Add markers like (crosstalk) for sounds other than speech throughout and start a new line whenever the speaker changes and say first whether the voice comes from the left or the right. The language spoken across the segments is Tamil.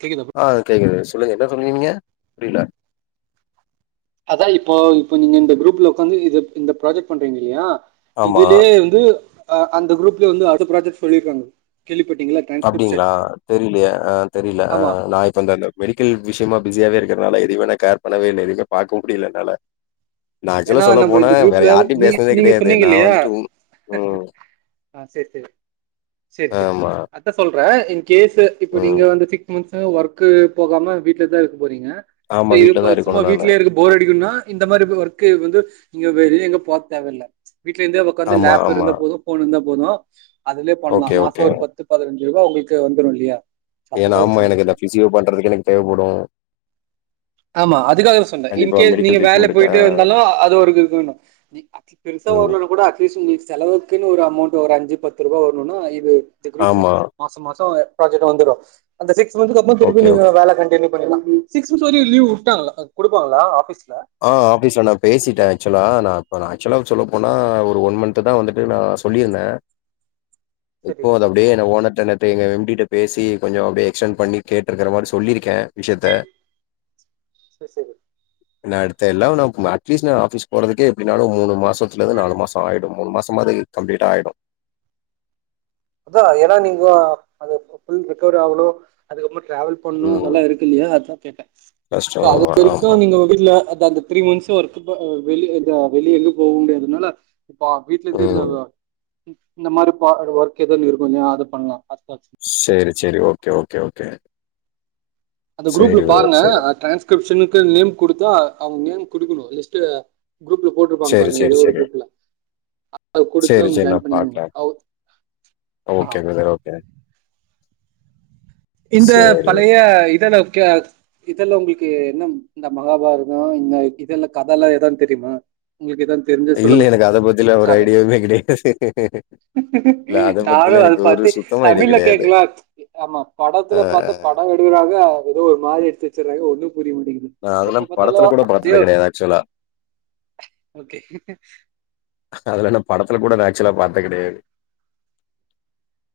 right: கேட்குதா ப்ரோ
left: ஆ கேட்குது சொல்லுங்க என்ன சொல்லினிங்க புரில
right: அதா இப்போ இப்ப நீங்க இந்த குரூப்ல உட்காந்து இது இந்த ப்ராஜெக்ட் பண்றீங்க இல்லையா
left: ஆமா
right: இதுலயே அந்த குரூப்ல வந்து அடுத்த ப்ராஜெக்ட் சொல்லியிருக்காங்க கேள்விப்பட்டீங்களா டிரான்ஸ்கிரிப்ஷன்
left: அப்டிங்ளா தெரியலையே அ தெரியல அ
right: ஆமா
left: நா இப்போ தந்த மெடிக்கல் விஷயமா பிஸியாவே இருக்கிறதுனால எதயுமே நா கேர் பண்ணவே இல்ல எதுவுமே பாக்கவு முடியல என்னால நா
right: ஏன்னா
left: ஆக்சுவலா சொல்ல
right: நம்ம
left: போனா
right: இந்த
left: வேற
right: குரூப்ல
left: யார்டயு
right: நீங்க
left: பேஸ்னதே
right: நீங்க
left: கிடையாது
right: சொன்னீங்க
left: நா
right: இல்லையா
left: வந்துட்டு உ
right: ஆ சேரி சேரி சேரி சேரி
left: ஆமா
right: சேரி அத்தா சொல்ற இன் கேஸ் இப்ப நீங்க
left: ம்
right: வந்து ஒர்கு போகாம வீட்ல தா இருக்க போறீங்க
left: ஆமா
right: இது
left: வீட்லதா
right: பண் சும்மா
left: இருக்கணு நானு
right: வீட்லயே இருக்க போர் அடிக்குனா இந்த மாரி ஒர்க்கு வந்து நீங்க வெளிய எங்க போ தேவயில்ல வீட்ல இருந்தே உட்காந்து
left: ஆமா
right: லேப்
left: ஆமா
right: இருந்தாபோது போன் இருந்தா போது அதுலயே பண்லா
left: ஓகே ஓகே
right: மாசோ ஒரு பத் து பதினஞ்சு ரூபா உங்களுக்கு வந்துரு இல்லையா
left: எனா
right: அதுக்காக
left: ஆமா
right: சொன்ன
left: எனக்கு இந்த பிசியோ பண்றதுக்கு எனக்கு தேவப்படு
right: ஆமா அதுக்காக சொன்னே இன்கேஸ் நீங்க வேலை
left: ட்ரீட்மெண்ட்க்கு ஆ
right: போய்ட்டு வந்தாலு அது ஒரு இன்கம் தா
left: ம்
right: பெருசாவர்லனா கூட அட்லீஸ்ட்டு உங்களுக்கு செலவு க்குனு ஒரு அமௌண்ட் ஒரு அஞ்சு பத்து ரூபா வர்ணும்னா இது இந்த குருப்ல
left: ஆமா
right: மாசோ மாசோ ப்ராஜெக்ட்டு வந்துரு அந்த சிக்ஸ் மந்த்க்கு அப்றோ திருப்பி
left: ஓகே ஓ
right: நீங்க வேல கண்டின்யூ பண்ணிகலா சிக்ஸ் (inaudible) லீவ் வுட்டாங்களா குடுப்பாங்களா ஆபீஸ்ல
left: ஆ ஆபீஸ்ல நா பேசிட்டே ஆக்சுவலா நா இப்ப நா ஆக்சுவலா சொல்லப் போனா ஒரு ஒன் மந்த்து தா வந்துட்டு நா சொல்லிருந்தே
right: சரி
left: இப்போத அப்டியே எங்க ஓனர்ட்ட நேத்து எங்க எம் டி ட்ட பேசி கொஞ்சோ அப்டியே எக்ஸ்டென்ட் பண்ணி கேட்ருக்குற மாரி சொல்லிருக்கே விஷயத்த
right: செர் செரி
left: எனா அடுத்த எல்லா நா ம் அட்லீஸ்ட் நா ஆஃபீஸ் போறதுக்கே எப்டினாலு மூனு மாசத்துலந்து நாலு மாசோ ஆயிடு மூனு மாசோமாது கம்ப்ளீட் ஆயிடு
right: அதா ஏனா நீங்கோ அது ஃபுல் ரெகவர் ஆகணு அதுக்கப்பறமா டிராவல் பண்ணு
left: ம்.
right: அதெல்லா இருக்கு இல்லியா அதா கேட்டே சோ
left: கஷ்டம்.
right: அது வரைக்கு
left: ஆமா.
right: நீங்க வீட்ல அதா அந்த த்ரீ மந்த்ஸ் ஒர்க் ப வெளி இந்த வெளிய எங்கும் போக முடியாதுனால இப்ப வீட்ல இருந்து இந்த
left: ம்.
right: இந்த மாரி ப ஒர்க் எதா ஒன்னு இருக்கும்ல அத பண்லா அதுக்காச்சு
left: சேரி சேரி ஓகே ஓகே ஓகே
right: அந்த குரூப்ல
left: சரி பிரதர்.
right: பாருங்க
left: சரி.
right: அ டிரான்ஸ்கிரிப்ஷனுக்கு நேம் குடுத்தா அவங்க நேம் குடுக்கணு லிஸ்ட் குரூப்ல போட்டுருப்பாங்க
left: சரி,
right: பாருங்க
left: சரி,
right: எதோ ஒரு
left: சரி.
right: குரூப்ல அத குடுத்து
left: சரி,
right: அங்
left: சரி.
right: ஜாயின்
left: நான்
right: பண்ணிகுங்க
left: பாக்குறேன்.
right: அவ்
left: ஓகே
right: அ
left: பிரதர். ஓகே.
right: இந்த
left: சரி.
right: பழைய இதெல்ல கே இதெல்லா உங்களுக்கு என்ன இந்த மகாபாரதொ இந்த இதெல்ல கதல்லா எதான்னு தெரியுமா உங்களுக்கு எதான்
left: இல்ல எனக்கு அத பத்திலா ஒரு ஐடியாவுமே கெடையாது
right: நானு அது பாத்து
left: ஐடியா
right: தமிழ்ல
left: கெடையாது
right: கேக்கலா ஆமா
left: ஆ
right: படத்துல பாத்தா படோ எடுகறாங்க அது எதோ ஒரு மாரி எடுத்து வச்சுருக்காங்க ஒன்னும் புரியமாட்டிங்குது
left: நா அதெல்லா படத்துல கூட பாத்தது கெடயாது ஆக்சுவலா
right: ஓகே.
left: அதுலா நா படத்துல கூட நா ஆக்சுவலா பாத்தெ கெடையாது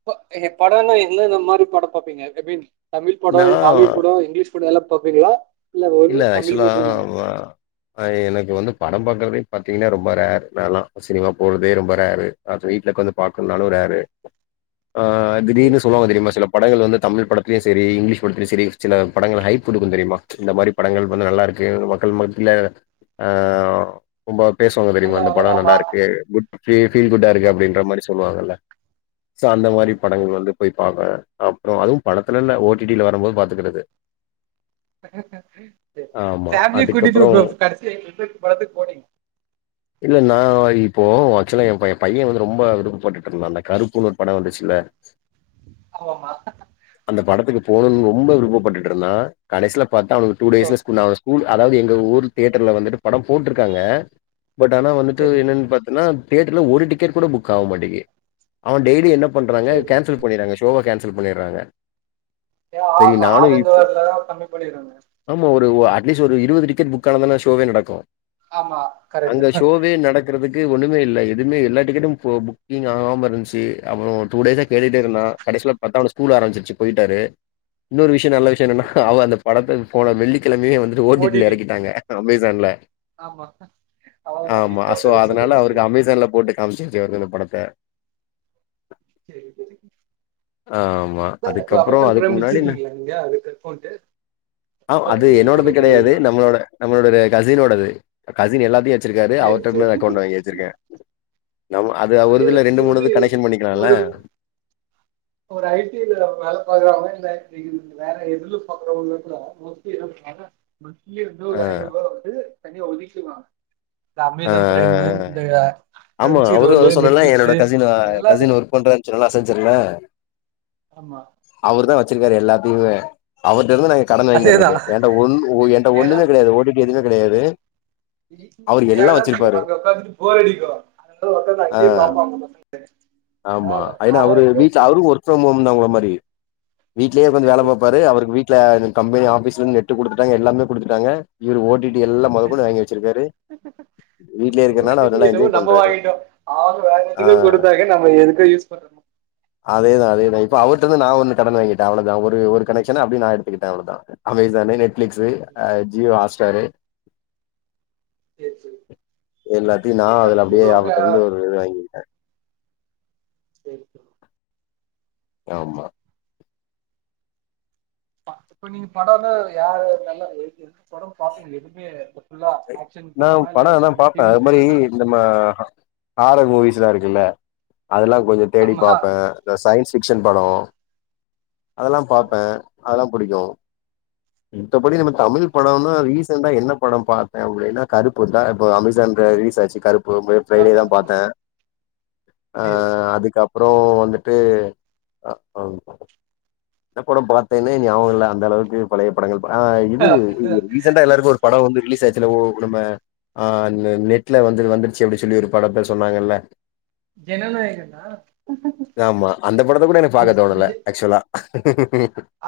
right: ப எ படோனா என்னன்ன மாரி படொ பாப்பீங்க ஐ மீன் தமிழ் படொ
left: நா
right: இ ஹாலிவுட் படொ இங்கிலீஷ் படொ எல்லா பாப்பீங்ளா இல்ல வெறு தமிழ் மட்டுந்தானா
left: ப பாய் எனக்கு வந்து படம் பாக்கறதே பாத்தீங்கன்னா ரொம்ப ரேர் நாலா சினிமா போறதே ரொம்ப ரேரு அத வீட்ல உக்காந்து பாக்குன்னாலு ரேரு ஆ
right: சரி.
left: திடிர்னு சொல்வாங்க தெரியுமா சில படங்கள் வந்து தமிழ் படத்துலயு சரி இங்கிலீஷ் படத்துலயு சரி சில படங்கள் ஹைப் குடுக்கு தெரியுமா இந்த மாரி படங்கள் கொஞ்சொ நல்லாருக்கு மக்கள் மத்தில ஆ ரொம்ப பேசுவாங்க தெரியுமா
right: நல்லா
left: இந்த படோ
right: ஆமா.
left: நல்லாருக்கு குட் ஃபீ ஃபீல் குட்டா இருக்கு
right: ஆமா.
left: அப்டின்ற மாரி சொல்லுவாங்கல சோ அந்த
right: ஆமா.
left: மாரி படங்கள் வந்து போய் பாப்பே அப்றோ அதுவு படத்துலல்ல ஓ டி டி ல வரும்போது பாத்துக்குறது
right: செரி
left: ஆமா
right: ஃபேமிலிய கூட்டிட்டு
left: அதுக்கப்றோ
right: போ கடைசியா (unintelligible) படத்துக்கு போனீங்
left: இல்ல நா இப்போ ஆக்சுவலா எ பைய பைய வந்து ரொம்ப விருப்பட்டுட்டுருந்தா அந்த கருப்புன்னு ஒரு படொ வந்துச்சுல்ல
right: ஆமாமா
left: அந்த படத்துக்கு போணுன்னு ரொம்ப விருப்பட்டுட்ருந்தா கடைசில பாத்தா அவனுக்கு டூ
right: ஓ
left: டேஸ்ல ஸ்கூல் நா கூல் அதாவ்து எங்க ஊர் தேட்டர்ல வந்துட்டு படொ போட்ருக்காங்க பட் ஆனா வந்துட்டு
right: செரி
left: என்னன்னு பாத்தன்னா தேட்டர்ல ஒரு டிக்கெட் கூட புக் ஆக மாட்டேக்கு அவெ டெய்லி என்ன பண்றாங்க
right: செரி
left: கேன்சல் பண்ணிறாங்க ஷோவ கேன்சல் பண்ணிறாங்க
right: ஏ
left: சரி
right: ஆபா
left: நானு
right: ஆளுங்க
left: இப்போ
right: வர்லனா கம்மி பண்ணிருவாங்க
left: ஆமா ஒரு ஒ அட்லீஸ்ட் ஒரு இருவது டிக்கெட் புக் ஆனாதானே ஷோவே நடக்கு
right: ஆமா கரெக்ட்
left: அங்க
right: தா
left: ஷோவே நடக் குறதுக்கு ஒன்னுமே இல்ல எதுமே எல்லா டிக்கெட்டு பு புக்கிங் ஆகாம இருந்துச்சி அப்பறோ டூ டேஸா கேட்டுட்டே இருந்தா கடசில பாத்தா அவனுக் ஸ்கூல் ஆரம்பிச்சுருச்சு போயிட்டாரு இன்னொரு விஷய நல்ல விஷய என்னனா அவ அந்த படத்த போன வெள்ளிக்கிழமயே வந்ட்டு ஒ டி டி ல இறக்கிட்டாங்க அமேசான்ல
right: ஆமா அவ்ளோதா
left: ஆமா
right: வீட்ல
left: சோ
right: உக்காந்து போட்டு
left: அதனால
right: பாக்குறது
left: அவருக்கு அமேசான்ல போட்டு காம்ச்சுட்ருக்காங்க இந்த படத்த
right: செரி செரி
left: ஆமா அதுக்கப்பற அதுக்கு முன்னாடி ந
right: இங்க ஏ அதுக்குன் ஃபோன்ட்டு
left: ஆ அது என்னோடது கெடையாது நம்மளோட நம்மளோட கசினோடது கசின் எல்லாத்தயு வச்சிருக்காரு
right: செரி
left: அவர்டருந்து
right: செரி
left: அக்கவுண்ட் வாங்கி வச்சிருக்க நம்ம அது ஒரு
right: அதே
left: இதுல ரெண்டு மூணு
right: வந்து
left: இது கனெக்க்ஷன் பண்ணிக்கலால.
right: ஒரு ஒரு ஐடில வேல பாக்குறவங்க, இந்த ஐடிக்கு வேற எதுலு பாக்குறவங்க கூட ஓகே தா பண்ண முக்கிய இருந்து ஒரு
left: ஆ
right: ஐநூறுவா வந்து தனியா ஒதிக்கிர்றாங்க
left: ஆ ஆ
right: இந்தய
left: ஆமா அவரு வந்து சொன்னல, என்னோட கசின் ஆ
right: எல்லாத்து
left: கசின் ஒர்க் பண்றார் சொன்னல அச்செஞ்ஜர்ல
right: ஆமா
left: அவரு தா வச்சிருக்காரு எல்லாத்தயுமே. அவர்ட்ட இருந்து நாங்க கடன்
right: அதேதா
left: வாங்கிறது. ஏண்ட ஒன் ஏண்ட ஒன்னு
right: ஏனா
left: மே கெடையாது. ஓ டி டி எதுவுமே கெடையாது. அவரு எல்லா
right: எனக்கு
left: வச்சிருப்பாரு
right: அங்க உக்காந்துட்டு போரடிக்கு
left: ஆ
right: தெ
left: ஆமா அய்னா அவரு வீட்ல அவரு ஒரு சும் உம்னா உங்கள மாரி. வீட்லயே உக்காந்து
right: சேரி
left: வேல
right: சேரி
left: பாப்பாரு அவருக்கு வீட் ல இந்த கம்பெனி ஆபீஸ்ல இருந்து நெட்டு குடுத்துட்டாங்க. எல்லாமே குடுத்துட்டாங்க. இவர் ஓடிடி எல்லா மொதற்
right: சேரி
left: கொண்டு வாங்கி வச்சிருக்காரு. வீட்லயே
right: ஓ
left: இருக்கறனால
right: டி
left: அவர்
right: டி
left: நல்லா
right: என்னமோ
left: என்ஜாய்
right: நம்ம
left: பண்றாரு
right: வாங்கிட்டோ அவங்க வேற
left: ஆ
right: எதுக்கோ குடுத்தாங்க நம்ம எதுக்கோ யூஸ் பண்றோ
left: அதேதா அதேதா இப்ப அவர்ட்ட இருந்து நா வந்து கடன் வாங்கிட்ட அவ்ளோதா ஒரு ஒரு கனக்க்ஷன் அப்டியே நா எடுத்துக்கிட்ட அவ்ளோதா அமேசானு நெட்பிளிக்ஸு ஆ ஜியோ ஹாட்ஸ்டாரு
right: சேரி சேரி
left: எல்லாத்தயு நா அதுல அப்டியே
right: இப்போ க
left: அவர்ட்ட இருந்து ஒரு இது வாங்கி கிட்ட
right: சேரி சேரி
left: ஆமா
right: இப்ப நீங்க படம் வந்து யாரு, நல்லா எழுதி, படம் பாக்க எதுமே ஃபுல்லா ஆக்க்ஷன்
left: நா
right: படமா இல்ல,
left: படோ ஆனா பாப்பே
right: டிவில
left: அது மாரி
right: போட்ட தா
left: நம்ம ஹாரர் மூவிஸ்லா இருக்குல்ல, அதெல்லா கொஞ்சோ தேடி
right: ஆமா
left: பாப்ப இந்த சயின்ஸ் ஃபிக்க்ஷன் பட அதெல்லா
right: ஆமா
left: பாப்பே. அதெல்லா புடிக்கு மித்தபடி நம்ம
right: சரி,
left: தமிழ்
right: சரி.
left: படனா ரீசன்டா என்ன பட பாத் அப்படின்னா கருப்பு தா. இப்போ அமேசான்ல ரிலீஸ் ஆச்சு கருப் போ போயு ஃப்ரைடே
right: ஆமா
left: தா பாத்த அ
right: சேரி
left: அதுக்கப் அப்றோ வந்துட்டு அ அவ் என்ன பட பாத்தேனே ஞாபக இல்ல அந்தளவுக்கு பழைய படங்கள் ஆ இது
right: அதா
left: ரீசன்டா எல்லாருக்கு ஒரு படம் வந்து ரிலீஸ் ஆச்சு. சிலவோ உடும ஆ நெட்ல வந்து வந்துடுச்சு அப்படின் சொல்லி ஒரு பட பேர் சொன்னாங்கல்ல.
right: ஜனநாயகன்னா
left: ஆமா அந்த படத்தை கூட எனக்கு பாக்க
right: விஜ்
left: தோணல, ஆக்சுவலா. (inaudible)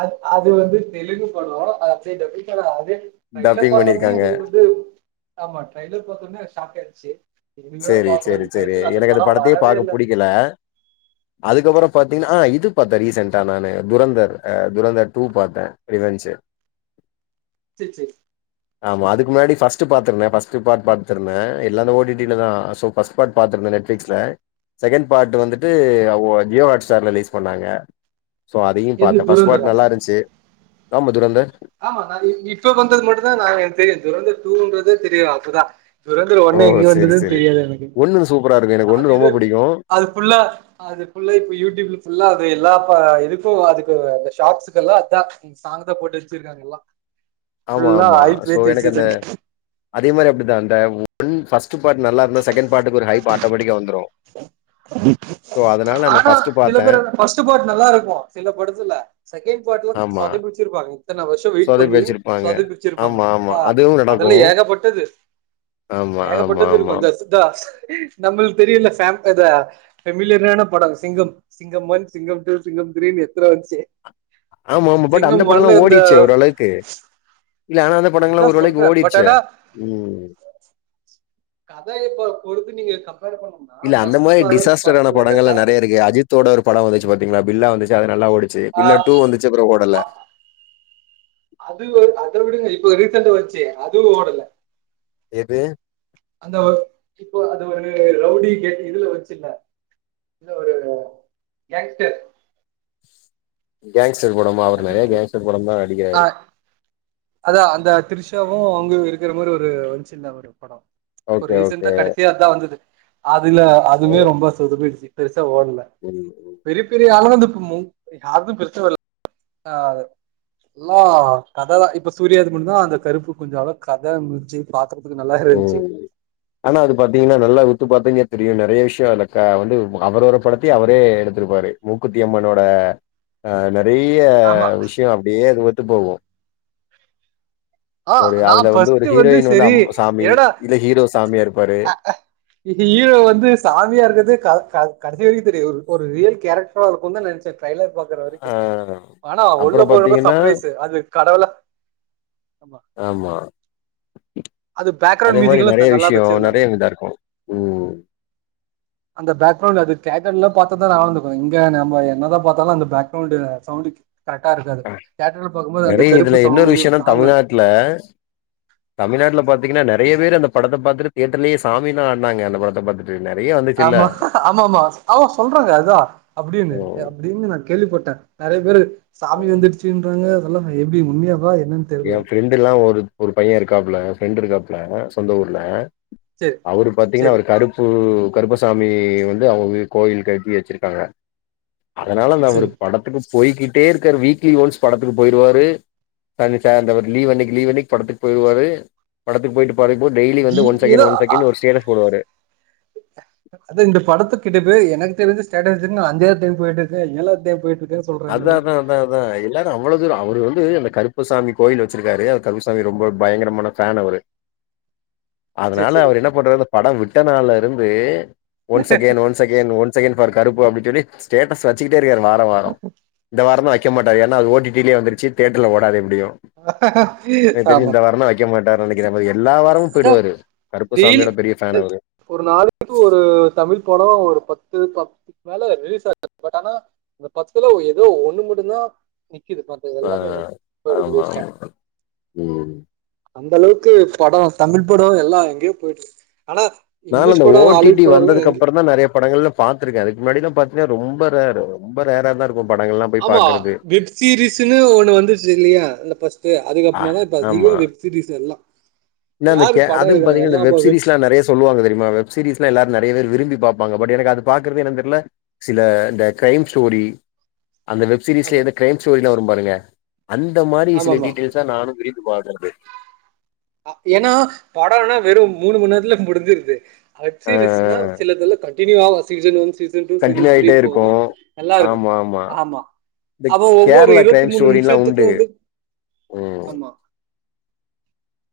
right: அ அது வந்து தெலுங்கு படம், (unintelligible) அதே ட்ரைலர்
left: டப்பிங்
right: பாத்த ஒனே
left: பண்ணிருக்காங்க
right: எங்களுக்கு வந்து ஆமா ட்ரைலர் பாத்த ஒனே அது ஷாக் ஆயிச்சு.
left: செரி செரி செரி எனக்கு அந்த படத்தையே
right: வரவே
left: பாக்க
right: இல்ல
left: புடிக்கல. அதுக்கப்பற பாத்தீங்னா, இது பாத்தே ரீசன்டா நானு துரந்தர், துரந்தர் டூ பாத்தேன் ரிவென்ச்சு. (inaudible)
right: சேர் சேரி
left: ஆமா அதுக்கு முன்னாடி ஃபர்ஸ்ட் பாத்துருந்தேன். ஃபர்ஸ்ட் பார்ட் பாத்துருந்தே. எல்லா அந்த ஓடி டிலதா சோ ஃபர்ஸ்ட் பார்ட் பாத்துருந்தே, நெட் ஃப்ளிக்ஸ்ல. செகண்ட் பார்ட் வந்துட் டு
right: சரி
left: ஜியோ ஹாட் ஸ்டார் ரிலீஸ் பண்ணாங்க. சோ அதையு
right: எது
left: பாத்தே. ஃபர்ஸ்ட் பார்ட்
right: துரந்தரா
left: நல்லாருந்துச்சு. ஆம்மா துரேந்தர்
right: ஆமா நா இ இப்ப வந்தது மட்டும்தா நா எனக் தெரியு. துரேந்தர் டூன்றதே தெரியு அப்போதா. துரேந்தர் ஒண்ணு
left: ஓ
right: எங்க
left: சேரி
right: வந்ததுன்னு
left: சேரி
right: தெரியாது எனக்கு
left: ஒன்னு சூப்பரா இருக்கு எனக்கு
right: அது
left: ஒன்னு ரொம்ப
right: இது
left: பிடிக்கு
right: அது ஃபுல்லா அதுஃபுல்லா, இப்ப யூடியூப் ஃபுல்லா அது எல்லா ப இதுக்கு அதுக்கு அந்த ஷாட்ஸுக்கெல்லா அதா சாங்குதா போட்டு வச்சிருக்காங்க எல்லா
left: ஆமா
right: ஃபுல்லா
left: ஆமா
right: ஹைப்
left: சோ
right: ஏத்தி
left: எனக்கு அந்த
right: வச்சிருக்காங்க.
left: அதே மாரி அப்டிதா அந்த ஒன் ஃபர்ஸ்ட் பார்ட் நல்லா இருந்தா, செகண்ட் பார்ட்க்கு ஒரு ஹைப் ஆட்டோமேட்டிக்கா வந்துரு. சோ
right: (unintelligible)
left: அதனால நா
right: ஆனா
left: ஃபர்ஸ்ட்
right: சில
left: பாத்தே
right: பேரோட ஃபஸ்ட் பார்ட் நல்லாருக்கு சில படத்துல செகண்ட் பார்ட்ல
left: ஆமா
right: சொதப்பி வச்சிருப்பாங்க இத்தன வருஷ வெயிட்
left: சொதப்பி
right: பண்ணி
left: வச்சிருப்பாங்க
right: சொதப்பி வச்சிருப்பாங்க
left: ஆமா ஆமா
right: ஆ
left: அதுவு நடக்கு
right: அதெல்லா ஏகப்பட்டது
left: ஆமா ஆமா
right: ஏகப்பட்டது
left: ஆமா
right: இருக்கு தஸ் தாஸ் நம்ளுக்கு தெரியுல்ல சேம் இதா ஃபெமிலியரான படம் சிங்கம் சிங்கம் ஒன் சிங்கம் டூ சிங்கம் த்ரீனு எத்தன வந்துச்சு
left: ஆமா ஆமா பட் அந்த
right: சிங்கம்
left: படல்லா
right: ஒன்ல இந்த
left: ஓடிச்சே ஓரளவுக்கு இல்ல ஆனா அந்த படங்கள்லா
right: அதா
left: ஒரு வேளைக்கு
right: சொல்றே பட்
left: ஓடிச்சே
right: ஆனா
left: ம்
right: கதை இப்ப பொறுத்து நீங்க கம்பேர் பண்ணணு
left: இல்ல அந்த மாரி டிசாஸ்டரான படங்கள்ல நெறைய இருக்கு அஜித்தோட ஒரு பட வந்துச்சு பாத்தீங்களா பில்லா வந்துச்சு அது நல்லா ஓடி ச்சி
right: ஆ
left: பில்லா டூ வந்துச்சு அப்ற ஓடல
right: அ அது அத விடுங்க இப்ப ரீசன்டா வன்ச்சே அதுவு ஓடல
left: எது
right: அந்த ஒ இப்போ அது ஒரு ரவுடி கேட் இதுல வன்ச்சுல இந்த ஒரு கேங்ஸ்டெர்
left: கேங்கஸ்டர் படம்மா அவரு நெறைய
right: அஜித் விஜய்
left: கேங்கஸ்டர் படம்தா
right: ஆ
left: நடிக்கிறாரு
right: அதா அந்த த்ரிஷாவு அவுங்களு இருக்கிற மாரி ஒரு வன்ச்சுல ஒரு பட இப்ப
left: ஓகே
right: ரீசண்டா
left: ஓகே
right: கடைசியா அதா வந்தது. அதுல அதுமே ரொம்ப சொதுப்பிடுச்சு பெருசா ஓட்ல.
left: சரிங்க ப்ரோ
right: பெரிய பெரிய ஆளா வந்து இப்ப மு யாருது பெருசா வர்ல ஆ அது எல்லா கததா இப்ப சூர்யாது கூடதா அந்த கருப்பு கொஞ்ச அளவ கத முடிஞ்ச்சு பாக்குறதுக்கு நல்லாருந்ச்சு
left: ம் ஆனா அது பாத்தீங்கன்னா நல்லா உத்து பாத்தீங்னா தெரியு நெறைய விஷ்ய எனக்கா வந்து அவரோர படத்தயே அவரே எடுத்திருப்பாரு மூக்குத்தி அம்மனோட அ நெறைய
right: ஆமா
left: விஷ்ய அப்டியே அது ஒத்து போகு
right: ஆ
left: ஒரு
right: நா
left: அதுல வந்து ஒரு
right: ஃபர்ஸ்ட்
left: ஹீரோயின் வந்து
right: சரி
left: அம் சாமி இதுல ஹீரோ சாமியா இருப்பாரு
right: அ இது ஹீரோ வந்து சாமியா இருக்கிறது க க கடைசி வரைக்கு தெரியாது ஒரு ரியல் கேரக்ரா இருக்குன்தா நெனச்சே ட்ரைலர் பாக்குற வரைக்கு
left: ஆ
right: ஆனா உள்ள
left: அப்புறோ
right: போறப்ப
left: பாத்தீங்கன்னா
right: சப்ரைஸு அது கடவுளா
left: ஆமா
right: அது பேக்ரவுண்ட்
left: அதே மாரி
right: மியூசிக் எல்லாம்
left: நெறைய
right: த- நல்லா
left: விஷய
right: வச்சிருந்தாங்க
left: நெறையா இதா இருக்கு ம்
right: அந்த பேக்ரவுண்ட் அது தேட்டர்ல பாத்தாதா நல்லாந்துக்கு இங்க நம்ம என்னதா பாத்தாலு அந்த பேக்ரவுண்டு சவுன்டுக்கு கரெட்டா இருக்காது
left: அ
right: தேட்டர்ல பாக்கும்போது அந்த கருப்பு சவுண்டு சாங்கு வரு
left: இல தமிழ்நாட்ல பாத்தீங்கன்னா நெறைய பேர் அந்த படத்த பாத்துட்டு தேட்டர்லயே சாமிலா ஆடுனாங்க அந்த படத்த பாத்து து நெறையா வந்து
right: ஆமா ஆமா ஆமா ஆமா சொல்றாங்க அதா அப்டின்னு அப்டின்னு நா கேள்விப்பட்ட நெறைய பேரு
left: ம்
right: சாமி வந்துடுச்சுன்றாங்க அதெல்லா எப்டி உண்மையாவா என்னன்
left: எ ஃப்ரெண்டுல்லா ஒரு ஒரு பைய இருக்காப்புல ஃப்ரெண்ட்டு இருக்காப்புல சொந்த ஊர்ல
right: சரி
left: அவரு பாத்தீங்கன்னா
right: சரி
left: அவரு கருப் பு‌ கருப்பசாமி வந்து அவங்க கோயில் கட்டி வச்சிருக்காங்க அதனால அந்த அவரு
right: சரி
left: படத்துக்கு போய்கிட்டே இருக்காரு வீக்லி ஒன்ஸ் படத்துக்கு போயிருவாரு தண்ணி சார் அந்த லீவ் அன்னைக்கி லீவ் அன்னைக்கி படத்துக்கு போய்ருவாரு படத்துக்கு போய்ட்டு (unintelligible) டெய்லி
right: ஹீ
left: வந்து ஒன்
right: ஏதோ
left: செகண்ட் ஒன்
right: அ
left: செகண்ட் ஒரு ஸ்டேட்டஸ் போடுவாரு
right: அது இந்த படத்து கிட்டதட்ட எனக்கு தெரிஞ்ச ஸ்டேட்டஸ் வச்சி (unintelligible) அஜ்ஜா டைம் போயிட்டு இருக்க ஏழாது டைம் போயீட்டு இருக்க
left: அதா அதா அதா அதா எல்லாரு அவ்வளோ தூரோ அவர் வந்து அந்த கருப்பசாமி கோயில் வச்சிருக்காரு அவர் கருப்பசாமி ரொம்ப பயங்கரமான ஃபேன் அவரு
right: சேரி
left: அதனால
right: சேரி
left: அவர் என்ன பண்றாரு படம் விட்டனால்ல இருந்து once again once second one second பார் கருப்பு அப்டி சொல்லி ஸ்டேட்டஸ் வச்சுகிட்டே இருக்காரு வார வாரோ இந்த வாரோந் தா வைக்க மாட்டாரு ஏன்னா அது ஓட்டிட்டிலே வந்துருச்சி தேட்டர்ல ஓடாது எப்டியு எனக்கு தெரிஞ்சி
right: ஆமா
left: இந்த வாரந்தா வைக்க மாட்டார் நெனைக்கிற அவரு எல்லா வாரமு
right: இதா
left: போயிடுவாரு
right: டெய்லி
left: கருப்பசாமியோட பெரிய ஃபேனு அவரு
right: ஒரு நாளைக்கு ஒரு தமிழ் படோ ஒரு பத்து பத்துக்கு மேல ரிலீஸ் ஆகுது பட் ஆனா அந்த பத்துல ஏதோ ஒண்ணு மட்டுதா நிக்குது ப மத்த
left: ஆ
right: எல்லாமே போய்டுது
left: ஆமா
right: வேஸ்ட்டா
left: ம்
right: அந்த அளவுக்கு படோ தமிழ் படோ எல்லா எங்கயோ போய்ட்டு இருக் ஆனா
left: நாலா
right: இங்கிலீஷ்
left: இந்த
right: படோ ஹாலிவுட்
left: ஓடிடி
right: படோல்லா
left: வந்ததுக்கு
right: எங்க
left: அப்புறோ தா நெறைய படங்கள்ல பாத்துருக்க அதுக்கு முன்னாடிலா பாத்தீன்னா ரொம்ப ரேர் ரொம்ப ரேர்ரா தா இருக் கு படங்கள்ல்லா
right: ஆமா வெப் சீரிஸ்ன்னு ஒண்ணு வந்துச்சு இல்லையா இந்த ஃபஸ்ட்டு
left: ஆ
right: அதுக்கப்புமா தா இப்ப அதிகம் வெப் சிரீஸ் எல்லா
left: இந்தா இந்த க
right: யாரு படம்
left: அது
right: எடுக்கணு
left: பாத்தீங்கனா
right: எல்லா
left: இந்த
right: இப்ப
left: வெப் சீரிஸ்லா நெறைய சொல்லுவாங்க தெரிமா வெப்சீரிஸ்லா எல்லாரு நெறைய பேர் விரும்பி பாப்பாங்க பட் எனக்கு அது பாக்குறது என்னன் தெர்ல சில இந்த க்ரைம் ஸ்டோரி அந்த வெப் சீீரீஸ்ல
right: ஆமா
left: இந்த கீரைம் ஸ்டோரிலா வரும் பாருங்க அந்த மாரி சில
right: ஆமாமா
left: டீட்டைல்ஸ்ச நானு விரும்பி பாக்குறது
right: ஏனா படோனா வெறு மூணு மணி நேரத்துல முடிஞ்சிருது
left: ஆ
right: ஹட்சீரிஸ்னா சிலதுல கட் டின்யூ ஆ season one season two season
left: continue
right: three
left: ஆயிட்டே இருக்கு
right: போகு நல்லா இருக்கு ஆமா
left: இந்த
right: அப்ப ஒவ்வொரு
left: கேரளா
right: இருவத்தி
left: கிரைம்
right: மூணு
left: ஸ்டோரில்லா
right: நிமிஷத்துக்கு
left: உண்டு
right: வந்து
left: ம்
right: ஆமா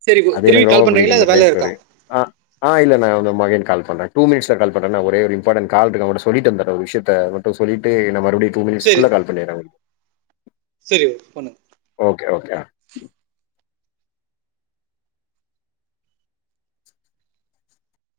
right: சரி
left: அது
right: திரும்பி
left: எனக்கு ரொம்ப
right: கால்
left: பிடிக்கு
right: பண்றீங்களா
left: இந்த க்ரைம்
right: வேல இருக்கா
left: ஸ்டோரி ஆ ஆ இல்லன்ன நம்ம அகேன் கால் பண்ற டூ மினிட்ஸ்ல கால் பண்றன்ன ஒரே ஒரு இம்பார்டண்ட் கால் இருக்கு அவங்கட்ட சொல்லிட்டு வந்துர ஒரு விசயத்த சொல்லிட்டு நா மறுபடியு டூ
right: சரி
left: மினிட்ஸ்க்குள்ள கால் பண்ணிடுற
right: சரி பண்ணுங்க
left: ஓகே ஓகே ஆ